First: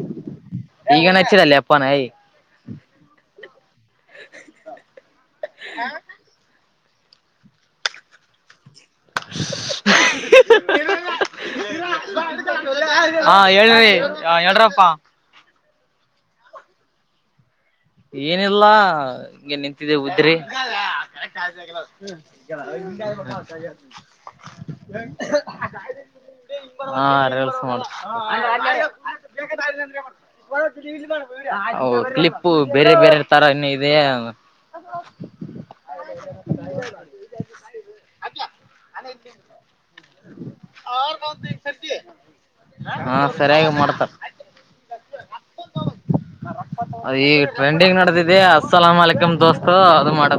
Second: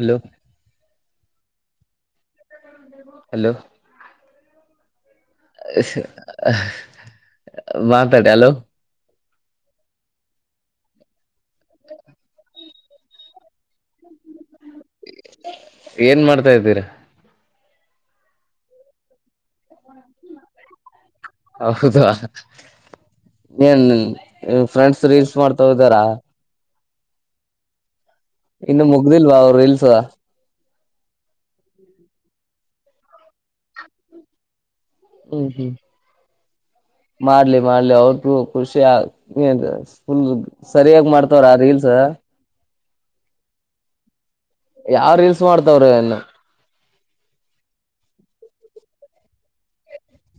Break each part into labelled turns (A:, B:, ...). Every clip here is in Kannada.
A: ಹಲೋ
B: ಈಗ ಲ್ಲಪ್ಪಾನ
A: ಹಲೋ
B: ಹ್ಮ್ಮ್.
A: ಹ್ಮ್ಮ್. ಮಾತಾಡ ಹಲೋ
B: ಹಾ ಹೇಳಿ ಹೇಳರಪ್ಪ
A: ಏನ್ ಮಾಡ್ತಾ ಇದ್ದೀರ.
B: ಏನಿಲ್ಲ. ಹಿಂಗೆ ನಿಂತಿದ್ದೇ ಉುದ್ರಿ.
A: ಹೌದಾ ಏನ್ ಫ್ರೆಂಡ್ಸ್ ರೀಲ್ಸ್ ಮಾಡ್ತಾ ಇದ್ದಾರಾ
B: ಹಾಂ ರೀಲ್ಸ್ ನೋಡ್ತಾ ಇದಾರೆ
A: ಇನ್ನು ಮುಗ್ದಿಲ್ವಾ ಅವರು ರೀಲ್ಸ್
B: ಕಲಿಪ್ ಉಪ್ಪು ಬೇರೆ ಬೇರೆ ತರ ಇನ್ನು ಇದೆ
A: ಹ್ಮ್ ಹ್ಮ್
B: ಹ
A: ಮಾಡ್ಲಿ ಮಾಡ್ಲಿ ಅವ್ರು ಖುಷಿಯ ಫುಲ್ ಸರಿಯಾಗಿ ಮಾಡ್ತವ್ರಾ ರೀಲ್ಸ್
B: ಹಾ ಸರಿಯಾಗಿ ಮಾಡ್ತಾರೆ
A: ಯಾವ ರೀಲ್ಸ್ ಮಾಡ್ತಾವ್ರೆ ನ್ನು,
B: ಹೌ ಅ ಈ ಟ್ರೆಂಡಿಂಗ್ ನಡೆದಿದೆ ಅಸ್ಸಲಾಂ ವಾಲಿಕುಂ ದೋಸ್ತು ಅದು ಮಾಡ,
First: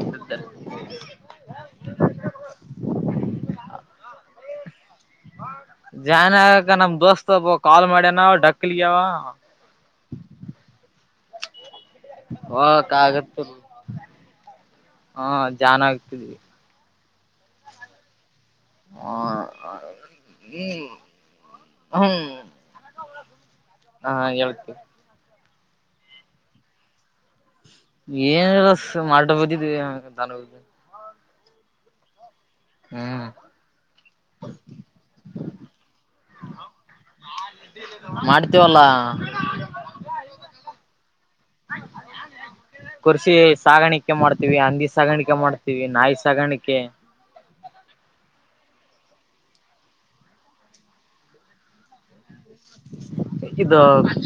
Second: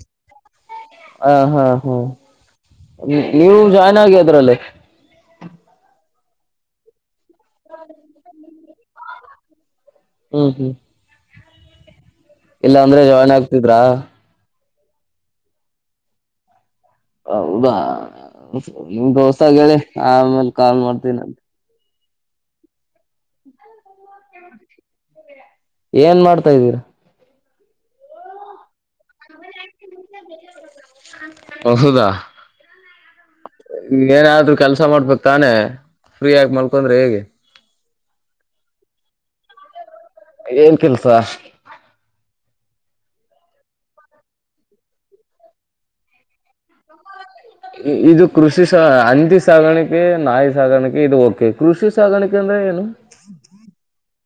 A: ಹ ಹಾ ಹೂ ಇ ನೀವು ಜಾಯ್ನ್ ಆಗಿ ಅದ್ರಲ್ಲೇ.
B: ಜಾಯನ್ ಆಗಕೆ ನಮ್ ದೋಸ್ತ್ಬ್ ಒಬ್ಬ ಕಾಲ್ ಮಾಡ್ಯನ ಡಕ್ಲಿಯ,
A: ಹ್ಮ್ ಹ್ಮ್ ಇಲ್ಲ
B: ಹೋಗಕ್
A: ಅಂದ್ರೆ ಜಾಯ್ನ್
B: ಆಗತ್ತ
A: ಆಗ್ತಿದ್ರಾ
B: ಹಾ ಜನ್ ಆಗ್ತಿದೆ
A: ಹೌದಾ
B: ಹ
A: ನಿಮ್ಮ ದೋಸ್ತ ಹೇಳಿ ಆಮೇಲೆ ಕಾಲ್
B: ಹ್ಮ್
A: ಮಾಡ್ತೀನಿ ಅಂತ
B: ಹ್ಮ್ ಹಾ ಹೇಳ್ತೀನಿ
A: ಏನ್ ಮಾಡ್ತಾ ಇದ್ದೀರಾ
B: ಏನಿಲ್ಲ ಸು ಮಾಟು ಬದಿದ್ವಿ ದನೂ ಊರಿಗೆ,
A: ಹೊಸೂದ
B: ಹ್ಮ್
A: ಇಲ್ಲೇನಾದ್ರೂ ಕೆಲಸ ಮಾಡ್ಬೇಕ್ ತಾನೇ, ಫ್ರೀಯಾಗಿ ಮಲ್ಕೊಂಡ್ರೆ ಹೇಗೆ,
B: ಮಾಡ್ತೀವಲ್ಲಾ
A: ಏನ್ ಕೆಲ್ಸ
B: ಕುರ್ಸಿ ಸಾಗಾಣಿಕೆ ಮಾಡ್ತೀವಿ ಹಂದಿ ಸಾಗಾಣಿಕೆ ಮಾಡ್ತೀವಿ ನಾಯಿ ಸಾಗಾಣಿಕೆ
A: ಇ ಇದು ಕೃಷಿ ಹಂದಿ ಸಾಗಾಣಿಕೆ ನಾಯಿ ಸಾಗಾಣಿಕೆ ಇದು ಓಕೆ ಕೃಷಿ ಸಾಗಾಣಿಕೆ ದನ ಏನು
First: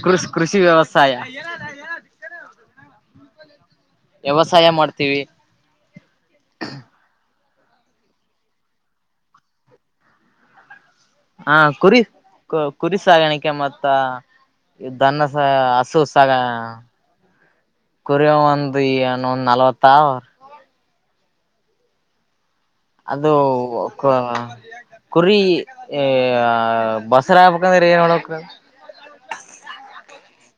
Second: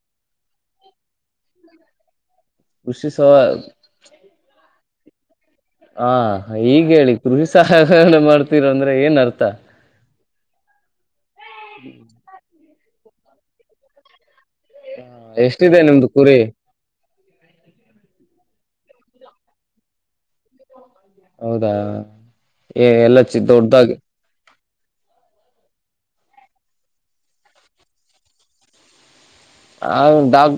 B: ಕೃಷ್ ಕೃಷಿ ವ್ಯವಸಾಯ,
A: ವುಷಿ ಸಾಗು
B: ವ್ಯವಸಾಯ ಮಾಡು ತಿ
A: ಹಾ ಈಗ ಹೇಳಿ ಕೃ ಸಹಹ ಎಲ್ಲ ಮಾಡ್ತೀರ ಅಂದ್ರೆ ಏನ್ ಅರ್ಥ
B: ಹಾ ಕುರಿ ಕುರಿ ಸಾಗಾಣಿಕೆ ಮತ್ತ ಇ ದನ್ನಸ
A: ಎಷ್ಟಿದೆ
B: ಹಸು
A: ನಿಮ್ದು
B: ಸಗ
A: ಕುರಿ
B: ಕುರಿ ಒಂದು ಏನ್ನೊಂದ್ ನಲ್ವತ್ತಾ,
A: ಹೌದಾ ಏ ಎಲ್ಲ
B: ಅದು
A: ಚಿ ದೊಡ್ಡದಾಗಿ
B: ಕುರಿ ಬಸರಕ್ಕಂದರೆ ಏನ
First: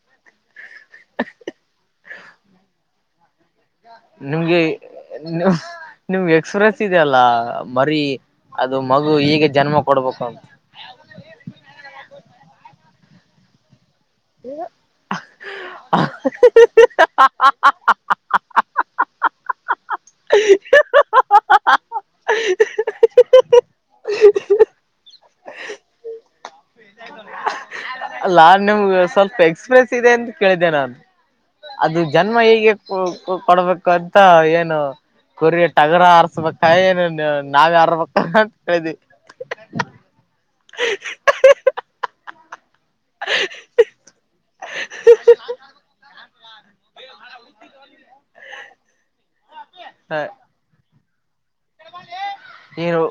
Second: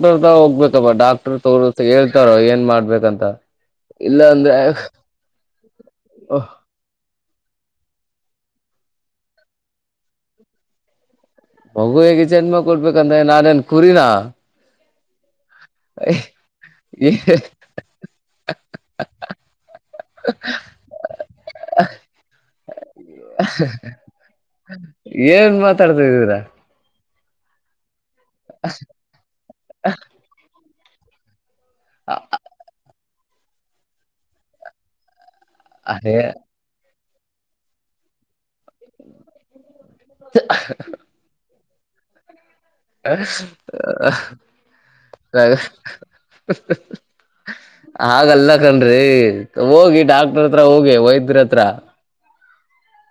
A: ತಾ ಹೋಗ್ಬೇಕು ಡಾಕ್ಟರ್ ತೋ ಹ [unintelligible] ಇತಾರೋ ಏನ್ ಮಾಡ್ಬೇಕಂತ ಇಲ್ಲ ಅಂದ್ರೆ
B: ನಿಮ್ಗೆ ನಿಮ್ಗೆ ಎಕ್ಸ್ಪ್ರೆಸ್ ಇಯ ಅಲ್ಲ ಮರಿ ಅದು ಮಗು ಹೀಗೆ ಜನ್ಮ ಕೊಡ್ಬೇಕು ಅಂತ
A: ಮಗು ಹೇಗೆ ಜನ್ಮ ಕೊಡ್ಬೇಕಂದ್ರೆ ನಾಡೇನ್ ಕುರಿನ
B: [inaudible]
A: [inaudible] [inaudible] ಏನ್ ಮಾತಾಡ್ತ ಇದೀರ
B: ಅಲ್ಲಾ ನಿಮ್ಗೆ ಸ್ವಲ್ಪ ಎಕ್ಸ್ಪ್ರರೆಯನ್ಸ್ ಇದೆ ಅಂತ ಕೇಳಿದ್ದೆ ನಾನು ಅದು ಜನ್ಮ ಹೇಗೆ ಕೊಡ್ಬೇಕು ಅಂತ ಏನು ಕುರಿ ಟಗರ
A: ಅದೇ
B: ಆರ್ಸ್ಬೇಕ ಏ ನಾವ್ ಯಾರ ಅದು [inaudible]
A: ಹಾಗಲ್ಲ ಕನ್ ಹೋಗಿ ಡಾಕ್ಟರ್ ಹತ್ರ ಹೋಗಿ ಹೋಯ್ತ
B: [inaudible] ಏನು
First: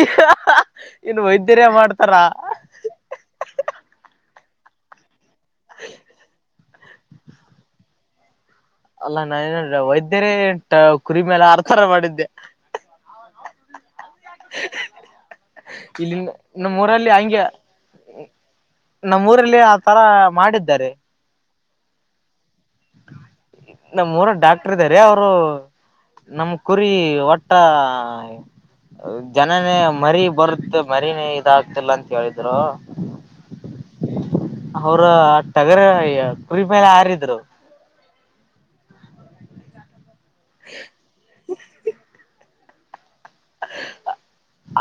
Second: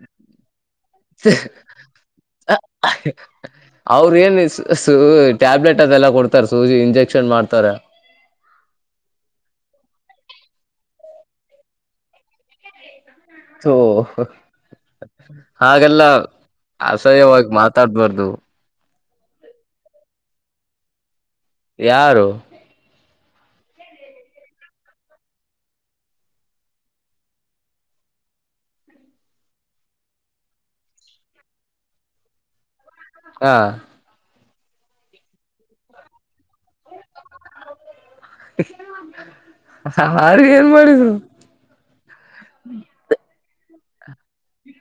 B: ಇ [unintelligible]
A: [inaudible] ಅವ್ರ ಏನ್ ಸಟ್ ಟ್ಯಾಬ್ಲೆಟ್ ಅದೆಲ್ಲ ಕೊಡ್ತಾರೆ ಸೂಸಿ ಇಂಜೆಕ್ಷನ್ ಮಾಡ್ತಾರೆ
B: ಅಲ್ಲ ನಾನ ನ ವೈದ್ಯರೇ ಕುರಿಮೇಲೆ ಆರ್ತರ ಮಾಡಿದ್ದೆ
A: ಹಓ ಹಾಗೆಲ್ಲ
B: ಇಲ್ಲಿ ನಮ್ಮೂರಲ್ಲಿ
A: ಅಸಹ್ಯವಾಗಿ ಮಾತಾಡ್ಬಾರ್ದು
B: ನಮ್ಮ ಊರಲ್ಲಿ ಆತರ ಮಾಡಿದ್ದಾರೆ
A: ಯಾರು
B: ನಮ್ಮ್ರ ಡಾಕ್ಟರ್ ಇದ್ದಾರೆ ಅವರು ನಮ್ ಕುರಿ ಒಟ್ಟ ಜನನೇ ಮರಿ ಬರುತ್ತ ಮರಿನೇ ಇದಾಗತಿಲ್ಲ ಅಂತ ಹೇಳಿದ್ರು
A: ಹಾ
B: ಅವರು ಟಗರ ಕುರಿ ಮೇಲೆ ಹಾರಿದ್ರು
A: ಹ [inaudible] ಹಾಗ ಏನ್ ಮಾಡಿದು ಹ್ಮ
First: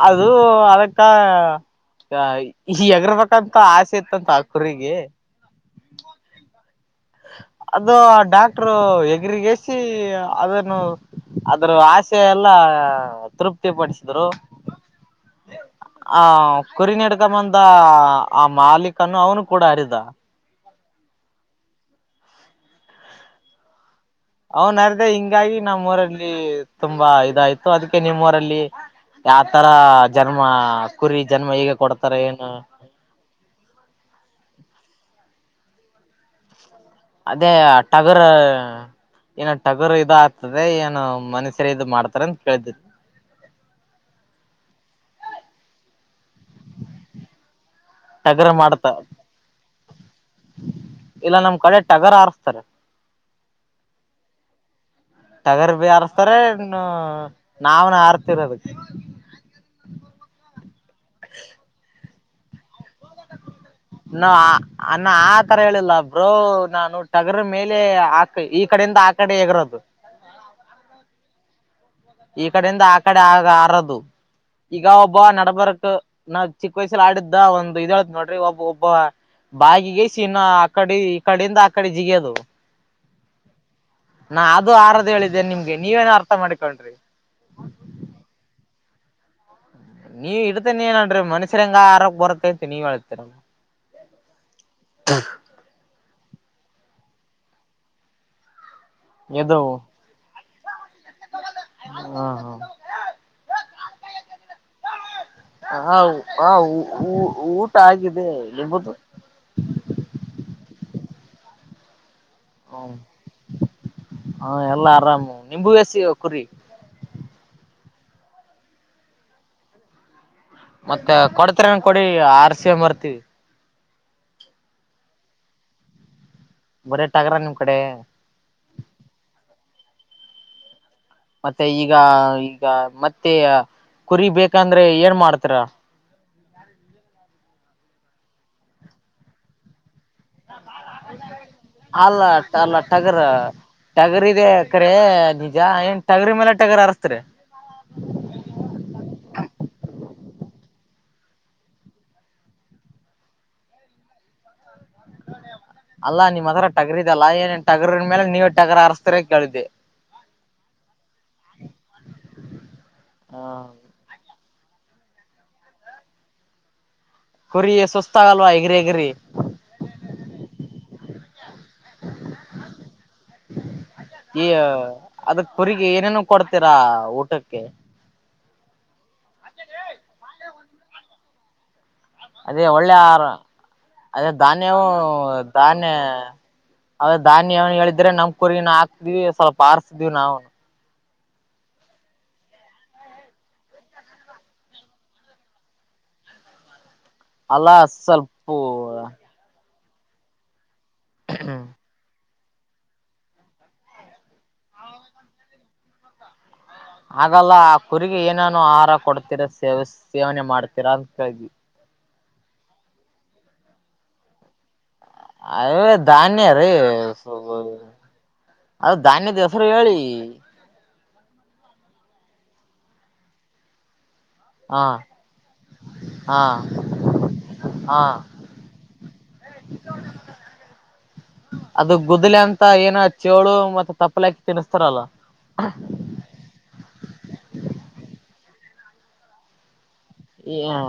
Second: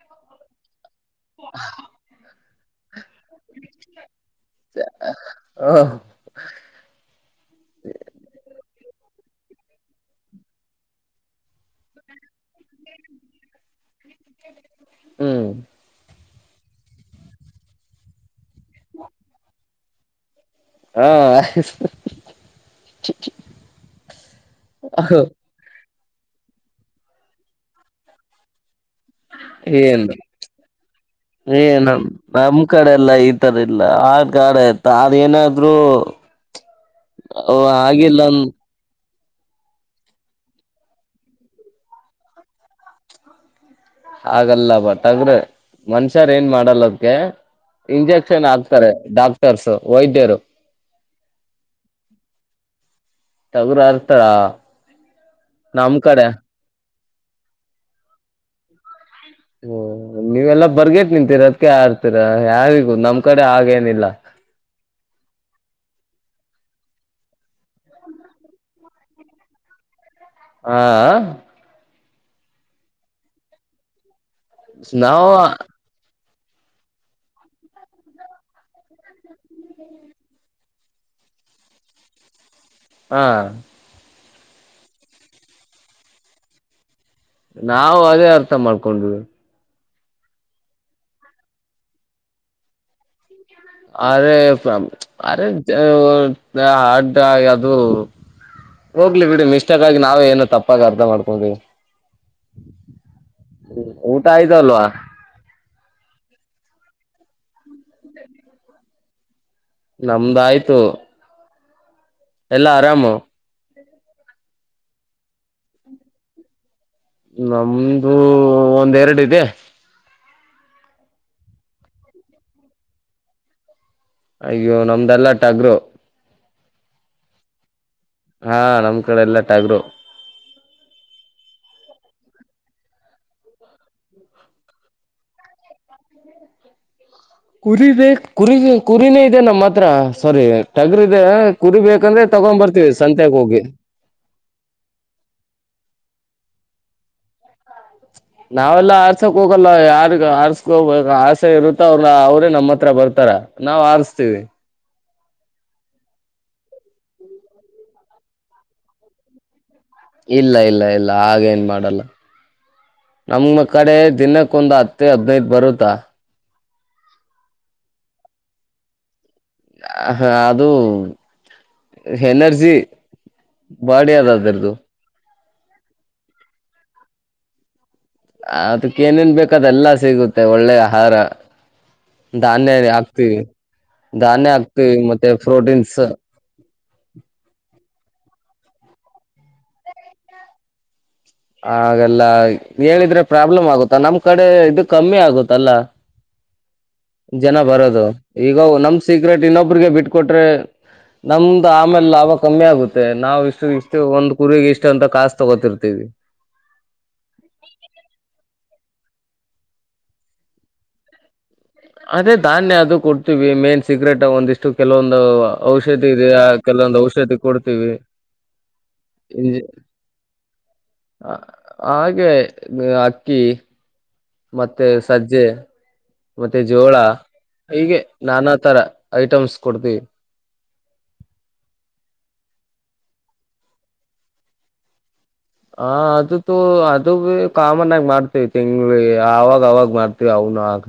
B: ಅದು ಅದಕ್ಕೆ ಕಾ ಈ ಅಗ್ರ ಅಕಂತ ಆಸೆ ಇತ್ತಂತ ಆ ಕುರಿಗೆ
A: ಹ
B: ಅದು ಡಾಕ್ಟರು ಬೆಗ್ರಗಸಿ ಅದನ್ನು ಅದ್ರ ಆಸೆ ಎಲ್ಲ ತೃಪ್ತಿ ಪಡಿಸಿ
A: ಹ್ಮ್
B: ಆ ಕುರಿ ನಡ್ಕ ಬಂದ ಆ ಮಾಲೀಕನು ಅವನು ಕೂಡ ಹರಿದ
A: ಹಾ
B: ಅವನ ಅರಹಿಂಗಾಗಿ ನಮ್ಮ್ ಊರಲ್ಲಿ ತುಂಬಾ ಇದಾಯ್ತು ಅದಕ್ಕೆ ನಿಮ್ಮ್ಊರಲ್ಲಿ
A: ಏನು
B: ಕುರಿ ಜನ್ಮ ಹೀಗೆ
A: ಏನು
B: ಕೊಡ್ತಾರೆ ಏನು
A: ನಮ್ ಕಡೆ ಎಲ್ಲ ಈ ತರ ಇಲ್ಲ ಆ ಗಾಡ ಇತ ಅದೇನಾದ್
B: ಅದೇ ಟಗರ್ ಏನ ಟಗರ್ ಇದ ಆಗ್ತದೆ ಏನ ಮನಸ್ಯರ ಇ ಮಾಡ್ತಾರ ಅಂತ ಕೇಳತಿತ್ತು
A: ಹಾಗಲ್ಲ ಬತ್ತಂದ್ರೆ ಮನ್ಷ ಚರ್ ಏನ್ ಮಾಡಲ್ಲದಕ್ಕೆ ಇಂಜೆಕ್ಷನ್
B: ಟಗರ್ ಮಾಡ್ತ
A: ಹಾಕ್ತಾರೆ ಡಾಕ್ಟರ್ಸ್ ವೈದ್ಯರು
B: ಇಲ್ಲಾ ನಮ್ ಕಡೆ ಟಗರ್ ಆರಸ್ತಾರೆ
A: ತಗರರ್ತಳಾ
B: ಟಗರ್ ಬಿ ಆರಸ್ತಾರೆ ಇನ್ನು ನಾವ್ನ ಆರ್ತಿರೋದಕ್ಕೆ
A: ಹ ನೀವೆಲ್ಲಾ ಬರ್ಗೇಟ್ ನಿಂತೀರ ಅದಕ್ಕೆ ಆರ್ ಯಾವಾರಿಗು ನಮ್ ಕಡೆ ಆಗೇ
B: ನ ಅನ್ನ ಆತರ ಹೇಳಿಲ್ಲ ಬ್ರೋ ನಾನು ಟಗರ್ ಮೇಲೆ ಆ ಈ ಕಡೆಯಿಂದ ಆ ಕಡೆ ಹಗರೋದು
A: ಹಾ
B: ಈ ಕಡೆಯಿಂದ ಆ ಕಡೆ ಆಗ ಆರದು ಈಗ ಒಬ್ಬಾ
A: ನಾವು
B: ನಬರಕ್ಕೆ ನಾವ ಚಿಕ್ಕ ವಯಸ್ಸಲ್ಲಿ ಆಡಿದ್ದ ಒಂದು ಇದೇತ್ ನೋಡ್ರಿ ಒಬ್ಬ ಒಬ್ಬ ಬಾಗಿಗೆ ಶೀನಾ ಆಕಡೆ ಈ ಕಡೆಯಿಂದ ಆಕಡೆ ಜಿಗಿಯೋದು
A: ಹಾ
B: ನಾ ಅದುೂ ಆರದ ಹೇಳಿದ್ದೇನೆ ನಿಮ್ಗೆ ನೀವೇನೋ ಅರ್ಥ ಮಾಡಿಕೊಂಡ್ರಿ
A: ನಾವು ಅದೇ ಅರ್ಥ ಮಾಡ್ಕೊಂಡ್ವಿ
B: ನೀವ ಇಡ್ತನ ಏನನ್ಮನುಷ್ಯರ ಹೆಂಗ ಆರೋಗ ಬರತ್ತಂತ ನೀವ್ ಹೇಳ್ತೀರ
A: ಅರೆ ಅರೆ ನ ಅಡ್ ಅದು ಹೋಗ್ಲಿ ಬಿಡಿ
B: ಇದು
A: ಮಿಸ್ಟೇಕ್ಗ ನಾವ ಏನು ತಪ್ಪ ಪಪ್ಪಾಗ ಅರ್ಧ ಮಾಡ್ಕೊಂಡವಿ
B: ಹ ಹ
A: ಊಟ ಆಯ್ತ ಅಲ್ವಾ
B: ಹಾ ಊಟ ಆಗಿದೆ ನಿಬದು
A: ನಮ್ದ ಆಯ್ತು ಎಲ್ಲಾ ಆರಾಮು
B: ಹಾ ಎಲ್ಲಾ ಆರಾಮು ನಿಂಬು ವೇಸಿ ಕುರಿ
A: ನಮ್ದು ಒಂದೆರಡು ಇದೆ
B: ಮತ್ತೆ ಕೊಡ್ತನ್ ಕೊಡಿ ಆರ ಸ ಬರ್ತೀವಿ
A: ಅಯ್ಯೋ ನಮ್ದೆಲ್ಲ ಟಾಗರು
B: ಬರೇ ಟಗರ ನಿಮ್ ಕಡೆ
A: ಹಾ ನಮ್ ಕಡೆ ಎಲ್ಲ ಟಾಗರು
B: ಮತ್ತೆ ಈಗ ಈಗ ಮತ್ತೆ ಕುರಿ ಬೇಕಂದ್ರೆ ಏನ್ ಮಾಡ್ತರ
A: ಕುರಿ ದೆ ಕುರಿ ಕುರಿನೇ ಇದೆ ನಮ್ಮ ಹತ್ರ ಸಾರಿ ಟಗ್ರ ಇದೆ ಕುರಿ
B: ಅಲ್ಲ
A: ಬೇಕಂದ್ರೆ ತಗೊಂಡ್
B: ಅಲ್ಲ
A: ಬರ್ತೀವಿ
B: ಟಗರ್
A: ಸಂತೆಗೆ ಹೋಗಿ
B: ಟಗರ್ದೆ ಕರೆ ನಿಜ ಎಂ ಟಗರಿ ಮೇಲೆ ಟಗರಿ ಅರಸ್ತ್ರಿ
A: ನಾವೆಲ್ಲ ಆರ್ಸಕ್ ಹೋಗಲ್ಲ ಯಾರ್ಗ್ ಆರ್ಸ್ಕೋ ಆಸೆ ಇರುತ್ತ ಅವ್ರ ಅವ್ರೇ ನಮ್ಮ ಹತ್ರ ಬರ್ತಾರ ನಾವ್ ಆರ್ಸ್ತೀವಿ
B: ಅಲ್ಲ ನಿಮ್ಮ್ ಹತ್ರ ಟಗರದಲ್ಲ ಏನ ಟಗರ್ರ್ ಮೇಲೆ ನೀವ ಟಗರ್ ಹರಸ್ತರ ಕೇಳ್ದಿ
A: ಇಲ್ಲ ಇಲ್ಲ ಇಲ್ಲ ಹಾಗೇಏನ್ ಮಾಡಲ್ಲ
B: ಹ
A: ನಮ್ ಕಡೆ ದಿನಕ್ಕ ಹಕ್ಕಂದ್ ಹತ್ತ ಹದ್ನೈದು ಬರುತ್ತಾ
B: ಕುರಿ ಸುಸ್ತ ಆಗಲ್ವಾ ಹೆಗ್ರಿ ಹೆಗ್ರಿ
A: ಹ ಅದುೂ ಎನರ್ಜಿ ಬಾಡಿ ಅದದರದುು
B: ಅದ ಕುರಿಗ ಏನೇನು ಕೊಡ್ತೀರಾ ಊಟಕ್ಕೆ
A: ಅದಕ್ಕ ಏನೇನ್ ಬೇಕದೆಲ್ಲಾ ಸಿಗುತ್ತೆ ಒಳ್ಳೆ ಆಹಾರ
B: ಅದೇ
A: ಧಾನ್ಯ
B: ಒಳ್ಳೆ ಆಹಾರ
A: ಹಾಕ್ತಿವಿ
B: ಅದೇ
A: ಧಾನ್ಯ
B: ಧಾನ್ಯವು
A: ಹಾಕ್ತಿವಿ ಮತ್ತೆ
B: ಧಾನ್ಯ
A: ಪ್ರೋಟೀನ್ಸ್
B: ಅವ ಧಾನ್ಯ ಹೇಳ ಇದ್ರೆ ನಮ್ಕರಿನ ಹಾಕ್ತೀವಿ ಸ್ವಲ್ಪ ಆರ್ರಿಸ್ದೀವಿ ನಾವು
A: ಹಾಗಲ್ಲ ಹೇಳಿದ್ರೆ ಪ್ರಾಬ್ಲಮ್ ಆಗುತ್ತಾ ನಮ್ ಕಡೆ ಇದು ಕಮ್ಮಿ ಆಗುತ್ತಲ್ಲ ಜನ
B: ಅಲ್ಲ
A: ಬರೋದು
B: ಸ್ವಲ್ಪ
A: ಈಗ ನಮ್ ಸೀಕ್ರೆಟ್ ಇನ್ನೊಬ್ಬ ಕೊಬ್ರರಿಗೆ ಬಿಟ್ಕೊೊಟ್ರೆ ನಮ್ದ ಆಮೇಲೆ ಅವ ಕಮ್ಮಿ ಆಗುತ್ತೆ ನಾವವು ಇಷ್ಟು ಇಷ್ಟು ಒಂದ್ ಕುರಿರಿಗೆ ಇಷ್ಟು ಅಂತ ಕಾಸ್ ತಗೋತಿರ್ತೀವಿ
B: ಹಾಗಲ್ಲ ಆ ಕುರಿಗ ಏನೇನು ಆರ ಕೊಡ್ತೀರಾ ಸೇವ ಸೇವನೆ ಮಾಡ್ತೀರಾ ಅಂತ ಕಿ
A: ಅದೇ ಧಾನ್ಯ ಅದು ಕೊಡ್ತೀವಿ ಮೇನ್ ಸೀಕ್ರೆಟ್ ಒಂದಿಷ್ಟು ಕೆಲವೊಂದು
B: ಅದೇ
A: ಔಷಧಿ ಇದೆಯ
B: ಧಾನ್ಯ ರೀ
A: ಕೆಲವೊಂದು ಔಷಧಿ ಕೊಡ್ತೀವಿ
B: ಅದು ಧಾನ್ಯದ ಹೆಸರು ಹೇಳಿ
A: ಗೆ ಅಕ್ಕಿ
B: ಹಾ
A: ಮತ್ತೆ ಸಜ್ಜೆ
B: ಹಾ
A: ಮತ್ತೆ ಜೋಳ ಹೀಗೆ
B: ಹಾ
A: ನಾನಾ ತರ ಐಟಮ್ಸ್ ಕೊಡ್ತೀವಿ
B: ಮತ್ತ ಏನ ಚಳು ಮತ್ತೆ ತಪ್ಪಲಾಕಿ ತಿನ್ಸಸ್ತಾರಲ್ಲ
A: ಹ ಅದು ತ ಅದು ಕಾಮನ್ ಆಗಿ ಮಾಡ್ತತ್ತು ತಿಂಗಳ ಆಗ ಅವಾಗ ಮಾಡ್ ಯಾವ್ ನಾಗ.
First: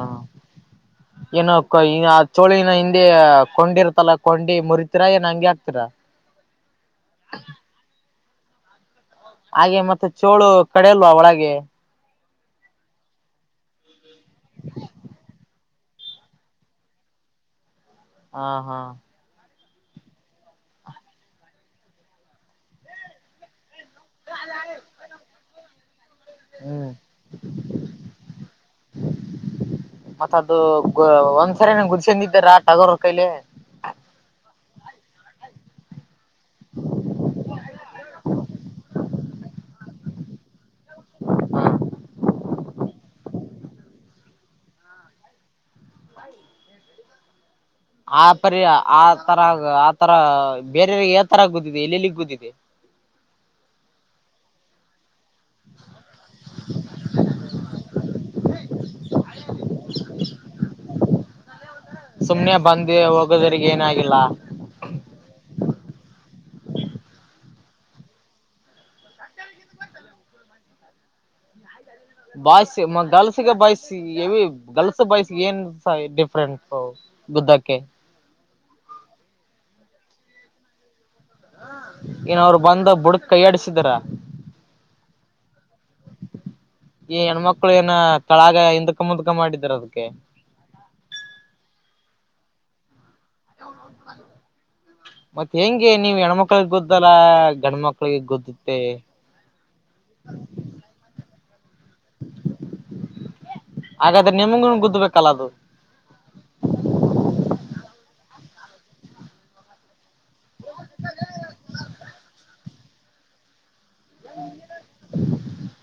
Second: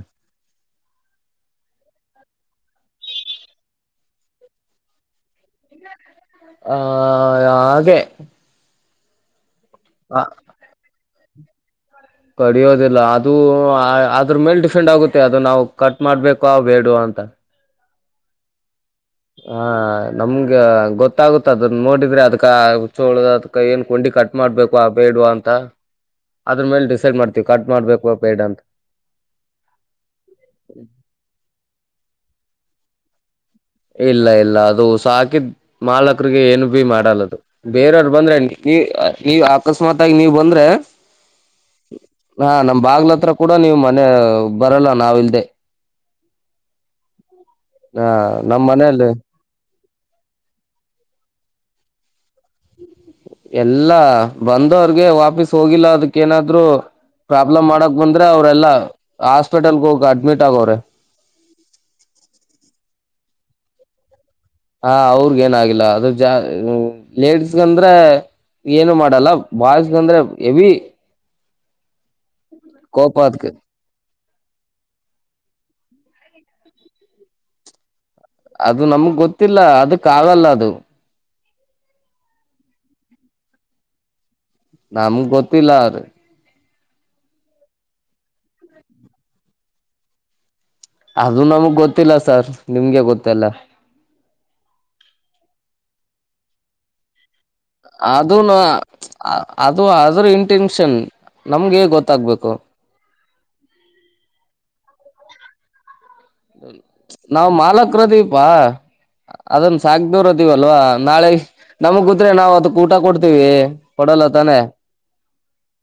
B: ಏನೋ ಕ ಈ ಆ ಚೋಳಿನ ಹಿಂದೆ ಕೊಂಡಿರ್ತಲ್ಲ ಕೊಂಡಿ ಮುರಿತೀರಾ ಏನ್ ಹಂಗೆ ಹಾಕ್ತಿರ.
A: ಹಾ ಹಾಗೆ.
B: ಹಾಗೆ ಮತ್ತೆ
A: ಆ
B: ಚೋಳು ಕಡೆಯಲ್ವಾ ಒಳಗೆ.
A: ಕಡಿಯೋದಿಲ್ಲ ಅದೂ ಆ ಅದ್ರ ಮೇಲ್ ಡಿಫೆಂಡ್ ಆಗುತ್ತೆ ಅದು ನಾವು ಕಟ್ ಮಾಡ್ಬೇಕ ಬೇಡ್ವಾ ಅಂತ.
B: ಹಾ ಹಾ.
A: ಹಾ ನಮ್ಗೆ ಗೊತ್ತಾಗುತ್ತ ಅದನ್ನ ನೋಡಿದ್ರೆ ಅದ್ಕ ಹುಚ್ಚೋಳ ಅದಕ್ಕೆ ಏನ್ ಕೊಂಡಿ ಕಟ್ ಮಾಡ್ಬೇಕ್ವ ಬೇಡ ಅಂತ. ತ್ತ.
B: ಹ್ಮ್
A: ಬೇಡ ಅಂತ
B: [unintelligible] ಮತ್ತ್ ಅದೂ ಗು ಒಂದ್ಸರಿನ್ ಗುದಿಸಂಗಿದ್ದೀರಾ ತಗೋರ್ ಕಲೆ.
A: ಮಾಲ್ಕ. ಕ್ರಿಗೆ ಏನು ಬಿ ಮಾಡಲ್ಲದು ಬೇರವ್ರು ಬಂದ್ರೆ ಅಂಗೆ ನೀ ನೀವ್ ಅಕಸ್ಮಾತ್ ಆಗ್ ನೀವ್ ಬಂದ್ರೆ. ಹಾ ನಮ್ ಬಾಗ್ಲ್ ಹತ್ರ. ಕೂಡ ನೀವ್ ಮನೇ ಬರಲ್ಲ ನಾವ್ ಇಲ್ದೆೇ.
B: ಬಾಯ್.
A: ಹ
B: [inaudible] ಆ ಪರಿ
A: ನಮ್
B: ಆ
A: ಮನೇಲಿ
B: ತರ ಗ ಅ. ತರಾ ಬೇರೆಯವ್ರಿಗೆ ಯಾ ತರ ಗೂತ್ತಿದಿ ಎಲ್ಲೆಲ್ಲಿಗ್ ಗೂತ್ತಿದಿ.
A: ಇಲ್ಲ ಬಂದ್ ಅವ್ರಗೆ ವಾಪೀಸ್ ಹೋಗಿಲ್ಲ ಅದಿಕ್ಕೆ ಏನಾದ್ರು ಪ್ರಾಬ್ಲಮ್ ಮಾಡಕ್ ಬಂದ್ರೆ ಅವ್ರೆಲ್ಲ ಅ ಹಾಸ್ಪಿಟಲ್ಗ್ ಹೋಗ್ ಅಡ್ಮಿಟ್ ಆಗೋರೆ.
B: ಸುಮ್ನೆ ಬಂದೆ ಹೋಗೋದರಿಗೆ ಏನಾಗಿಲ್ಲ.
A: ಹಾ ಅವ್ರ್ಗ್ ಏನಾಗಿಲ್ಲ ಅದುರ ಜಾ ಉ ಲೇಡಿಸ್ಗಂದ್ರೆ ಏನು ಮಾಡಲ್ಲ ಬಾಯ್ಸ್ಗಂದ್ರೆ ಎವಿ.
B: ಬಾಯ್ಸ್ ಮ
A: ಅದಕ್
B: ಗಲ್ಸಿಗೆ ಬಾಯ್ಸಿಗಿ ಎವಿ. ಗರ್ಲ್ಸ್ ಬಾಯ್ಸ್ ಏನ್ ಸಾ ಡಿಫ್ರೆನ್ಟ್ಸು ಬುದ್ದಕ್ಕೆ.
A: ಅದು ನಮುಗ್ ಗೊತ್ತಿಲ್ಲ ಅದಕ್ ಆಗಲ್ಲ ಅದು.
B: ಆ ಇನ ಅವ್ರು ಬಂದ ಬುಡ್ಕ್ ಕೈಯಾಡಿಸಿದಾರ.
A: ನಮಗ್ ಗೊತ್ತಿಲ್ಲ ಅವ್ರ
B: ಈ ಹೆಣ್ಮಕ್ಳು ಏನ ಕಳಾಗ ಹಿಂದಕ ಮುಂದ್ಕ ಮಾಡಿದಾರ ಅದ್ಕೆ.
A: ಅದು ನಮಗ್ ಗೊತ್ತಿಲ್ಲ ಸರ್ ನಿಮ್ಗೆ ಗೊತ್ತ್
B: [inaudible] ಮತ್ತ್ ಹೆಂಗೆ. ನೀವ್ ಹೆಣ್ಮಕ್ಕಳಿಗ್ ಗೊತ್ತಲ್ಲಾ.
A: ಅದುನು ಮ್ಚ್ ಅ ಅದು ಅದುರ್ ಇಂಟೆನ್ಷನ್ ನಮ್ಗೆ ಗೊತ್ತಾಗ್ಬೇಕು.
B: ಕಲದು.
A: ಅ ಮ್ಚ್ ನಾವ್ ಮಾಲಕ್ರದೀಪ ಅದನ್ ಸಾಕು. ದೂರದೀವಲ್ವಾ ನಾಳೆ ನಮುಗುದ್ರೆ ನಾವು ಅ ಊಟ ಕೊಡ್ತೀವಿ ಕೊಡಲ್ಲ ತಾನೆ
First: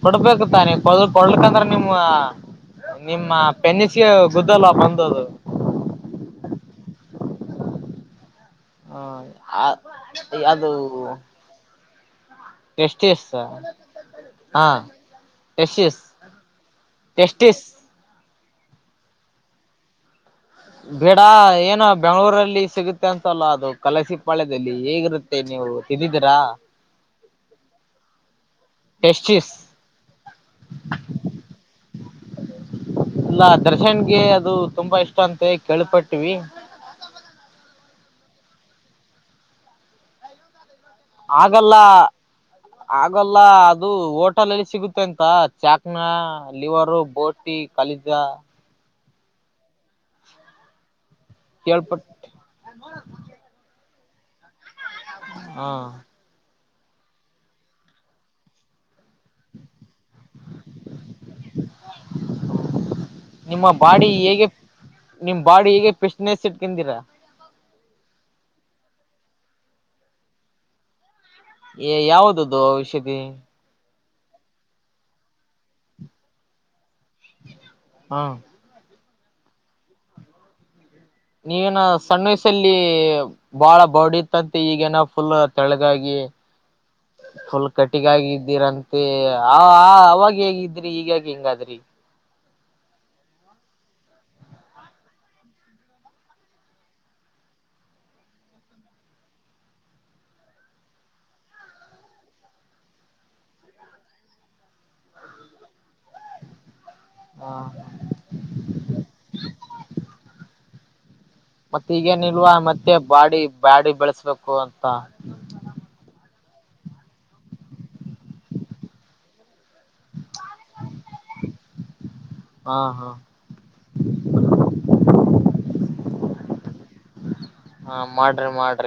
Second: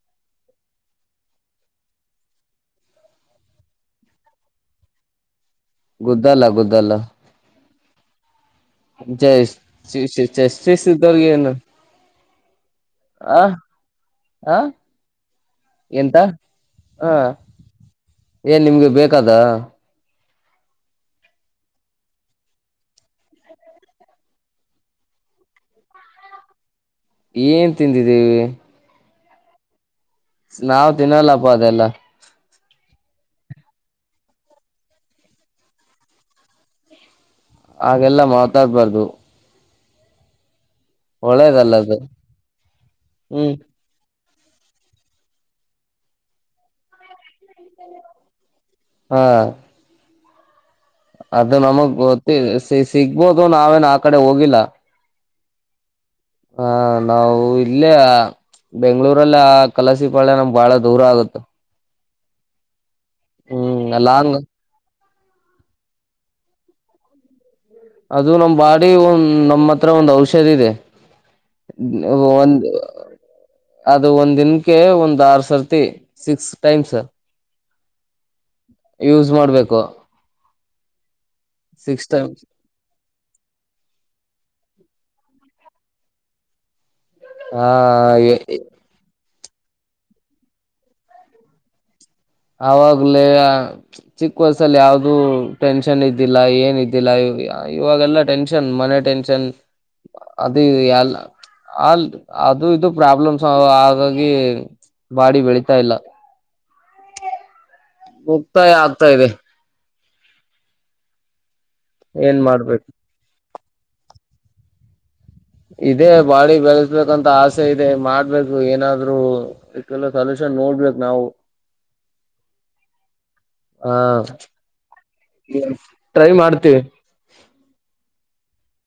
B: ಕೊಡ್ಬೇಕ ತಾನೆ ಕೊಳ್ಕಂದ್ರ ನಿಮ್ಮ ನಿಮ್ಮ ಪೆನ್ನಸಿಗೆ ಗುದ್ದಲ್ವಾ ಬಂದದು
A: ಗುುದದ್ದಲ್ಲ ಗುದ್ದಲ್ಲ ಜಯ
B: ಹ
A: ಶ್ರೀ ಶ್ರೀ ಜಯ ಶ್ರೀ ಸ್ಧರ್ಗೆನು
B: ತಷ್ಟಟಿಸ್
A: ಆ
B: ಹಾ
A: ಎಂತ ಹ
B: ತಷ್ಟಿಷ್ಟಟಿ
A: ಏನ್ ನಿಮ್ಗೆ ಬೇಕದ
B: ಬೇಡ ಏನ ಬೆಂಗ್ಳೂರಲ್ಲಿ ಸಿಗುತ್ತೆ ಅಂತಲ್ಲ ಅದು ಕಲಸಿ ಪಾಳ್ಯದಲ್ಲಿ ಹೇಗಿರುತ್ತೆ ನೀವು ತಿದ್ದಿದಿರಾ
A: ಏನ್ ತಿಂದಿದ್ದೀವಿ
B: ಪಶ್ಚಿಸ್
A: ನಾವ್ ತಿನ್ನಲ್ಲಪ್ಪ ಅದೆಲ್ಲ
B: ಇಲ್ಲ ದರ್ಶನ್ಗೆ ಅದು ತುಂಬಾ ಇಷ್ಟ ಅಂತೆ ಕೇಳ್ಪಟ್ಟೀವಿ
A: ಹಾಗೆಲ್ಲ ಮಾತಾಡ್ಬಾರ್ದು
B: ಆಗಲ್ಲ
A: ಒಳ್ಳೇದಲ್ಲ ಅದು
B: ಆಗಲ್ಲ
A: ಹ್ಮ್
B: ಅದು ಓಟ ಹಟ್ಟಲಲ್ಲಿ ಸಿಗುತ್ತೆ ಅಂತ ಚಾಕ್ನ ಲಿವರು ಬೋಟಿ ಖಲಜ
A: ಹಾ ಅದು ನಮಗ್
B: ಕೇಳ್ಪಟ್
A: ಗೊತ್ತ ಸಿಗ್ಬೋದು ನಾವೇನ್ ಆ ಕಡೆ ಹೋಗಿಲ್ಲ
B: ಹಾ
A: ಹ ನಾವವು ಇಲ್ಲಿೇ ಬೆಂಗಗಳೂರಲ್ಲ ಆ ಕಲಸಿಪಳ್ಯ ನಮ ಬಾಳ ದೂರ ಆಗುತ್ತ
B: ನಿಮ್ಮ ಬಾಡಿ
A: ಲಾಂಗ್
B: ಹೇಗೆ ನಿಮ್ ಬಾಡಿ ಈಗೆ ಪಿಸನೆ ಸಿಟ್ಕಿಂದಿರ
A: ಅದು ನಮ ಬಾಡಿ ಒ್ ನಮ್ಮ ಹತ್ರ ಒಂದು್ ಔಷಧಿ ಇದೆ
B: ಯಾಾವ್ದದು
A: ಒಂದ್
B: ವಿಔಷದಿ
A: ಅದು ಒಂದ್ ದಿನಕ್ಕೆ ಒಂದ್ ಆರ್ ಸರ್ತಿ ಸಿಕ್ಸ್ ಟೈಮ್ಸ್ರ್
B: ಹಾ
A: ಯೂಸ್ ಮಾಡ್ಬೇಕು
B: ನೀವನ
A: ಸಿಕ್ಸ್
B: ಸಣ್ಣ
A: ಟೈಮ್ಸ್
B: ವಯಸಲ್ಲಿ ಬಾಳ ಬಡಿ ಇತ್ತಂತೆ ಈಗ ನ ಫುಲ್ ತೆಳಗಾಗಿ
A: ಹಾ
B: ಫುಲ್ ಕಟಿಗಗಿದ್ದೀರಂತೆ ಹ ಅವಾಗ ಹೇಗಿದ್ರಿ ಈಗ ಹೆಂಗಾದ್ರಿ
A: ಆಾಗ್ಲೇ ಚಿಕ್ಕ ವಯಸಲ್ಲಿ ಯಾವ್ದೂ ಟೆನ್ಷನ್ ಇದ್ದಿಲ್ಲ ಏನ್್ದಿಲ್ಲ ಇವಾಗೆಲ್ಲಾ ಟೆನ್ಷನ್ ಮನೆ ಟೆನ್ಷನ್ ಅದುಲ್ಲ ಅಲ್ ಅದು ಇದು ಪ್ರಾಬ್ಲಮ್ಸ್ ಆಾಗಿ ಬಾಡಿ ಬೆಳತಾ ಇಲ್ಲ
B: ಹಾ
A: ಮುಕ್ತಾಯ ಆಗ್ತಾ ಇದೆ
B: ಮತ್ತೆ ಈಗೇನ್
A: ಏನ್
B: ಇಲ್ವಾ
A: ಮಾಡ್ಬೇಕು
B: ಮತ್ತೆ ಬಾಡಿ ಬ್ಯಾಡಿ ಬೆಳೆಸ್ಬೇಕು ಅಂತ
A: ಇದೆ ಬಾಡಿಿ ಬೆಳೆಸ್ಬೇಕಂತ ಆಸೆ ಇದೆ ಮಾಡ್ಬೇಕು ಏನಾದ್ರು ಸಲ್ೂಷನ್ ನೋಡ್ಬೇಕು ನಾವು
B: ಹಾ ಹಾ
A: ಹಟ್ರೈ ಮಾಡ್ತವಿ
B: ಹಾ ಮಾಡ್ರಿ ಮಾಡ್ರಿ.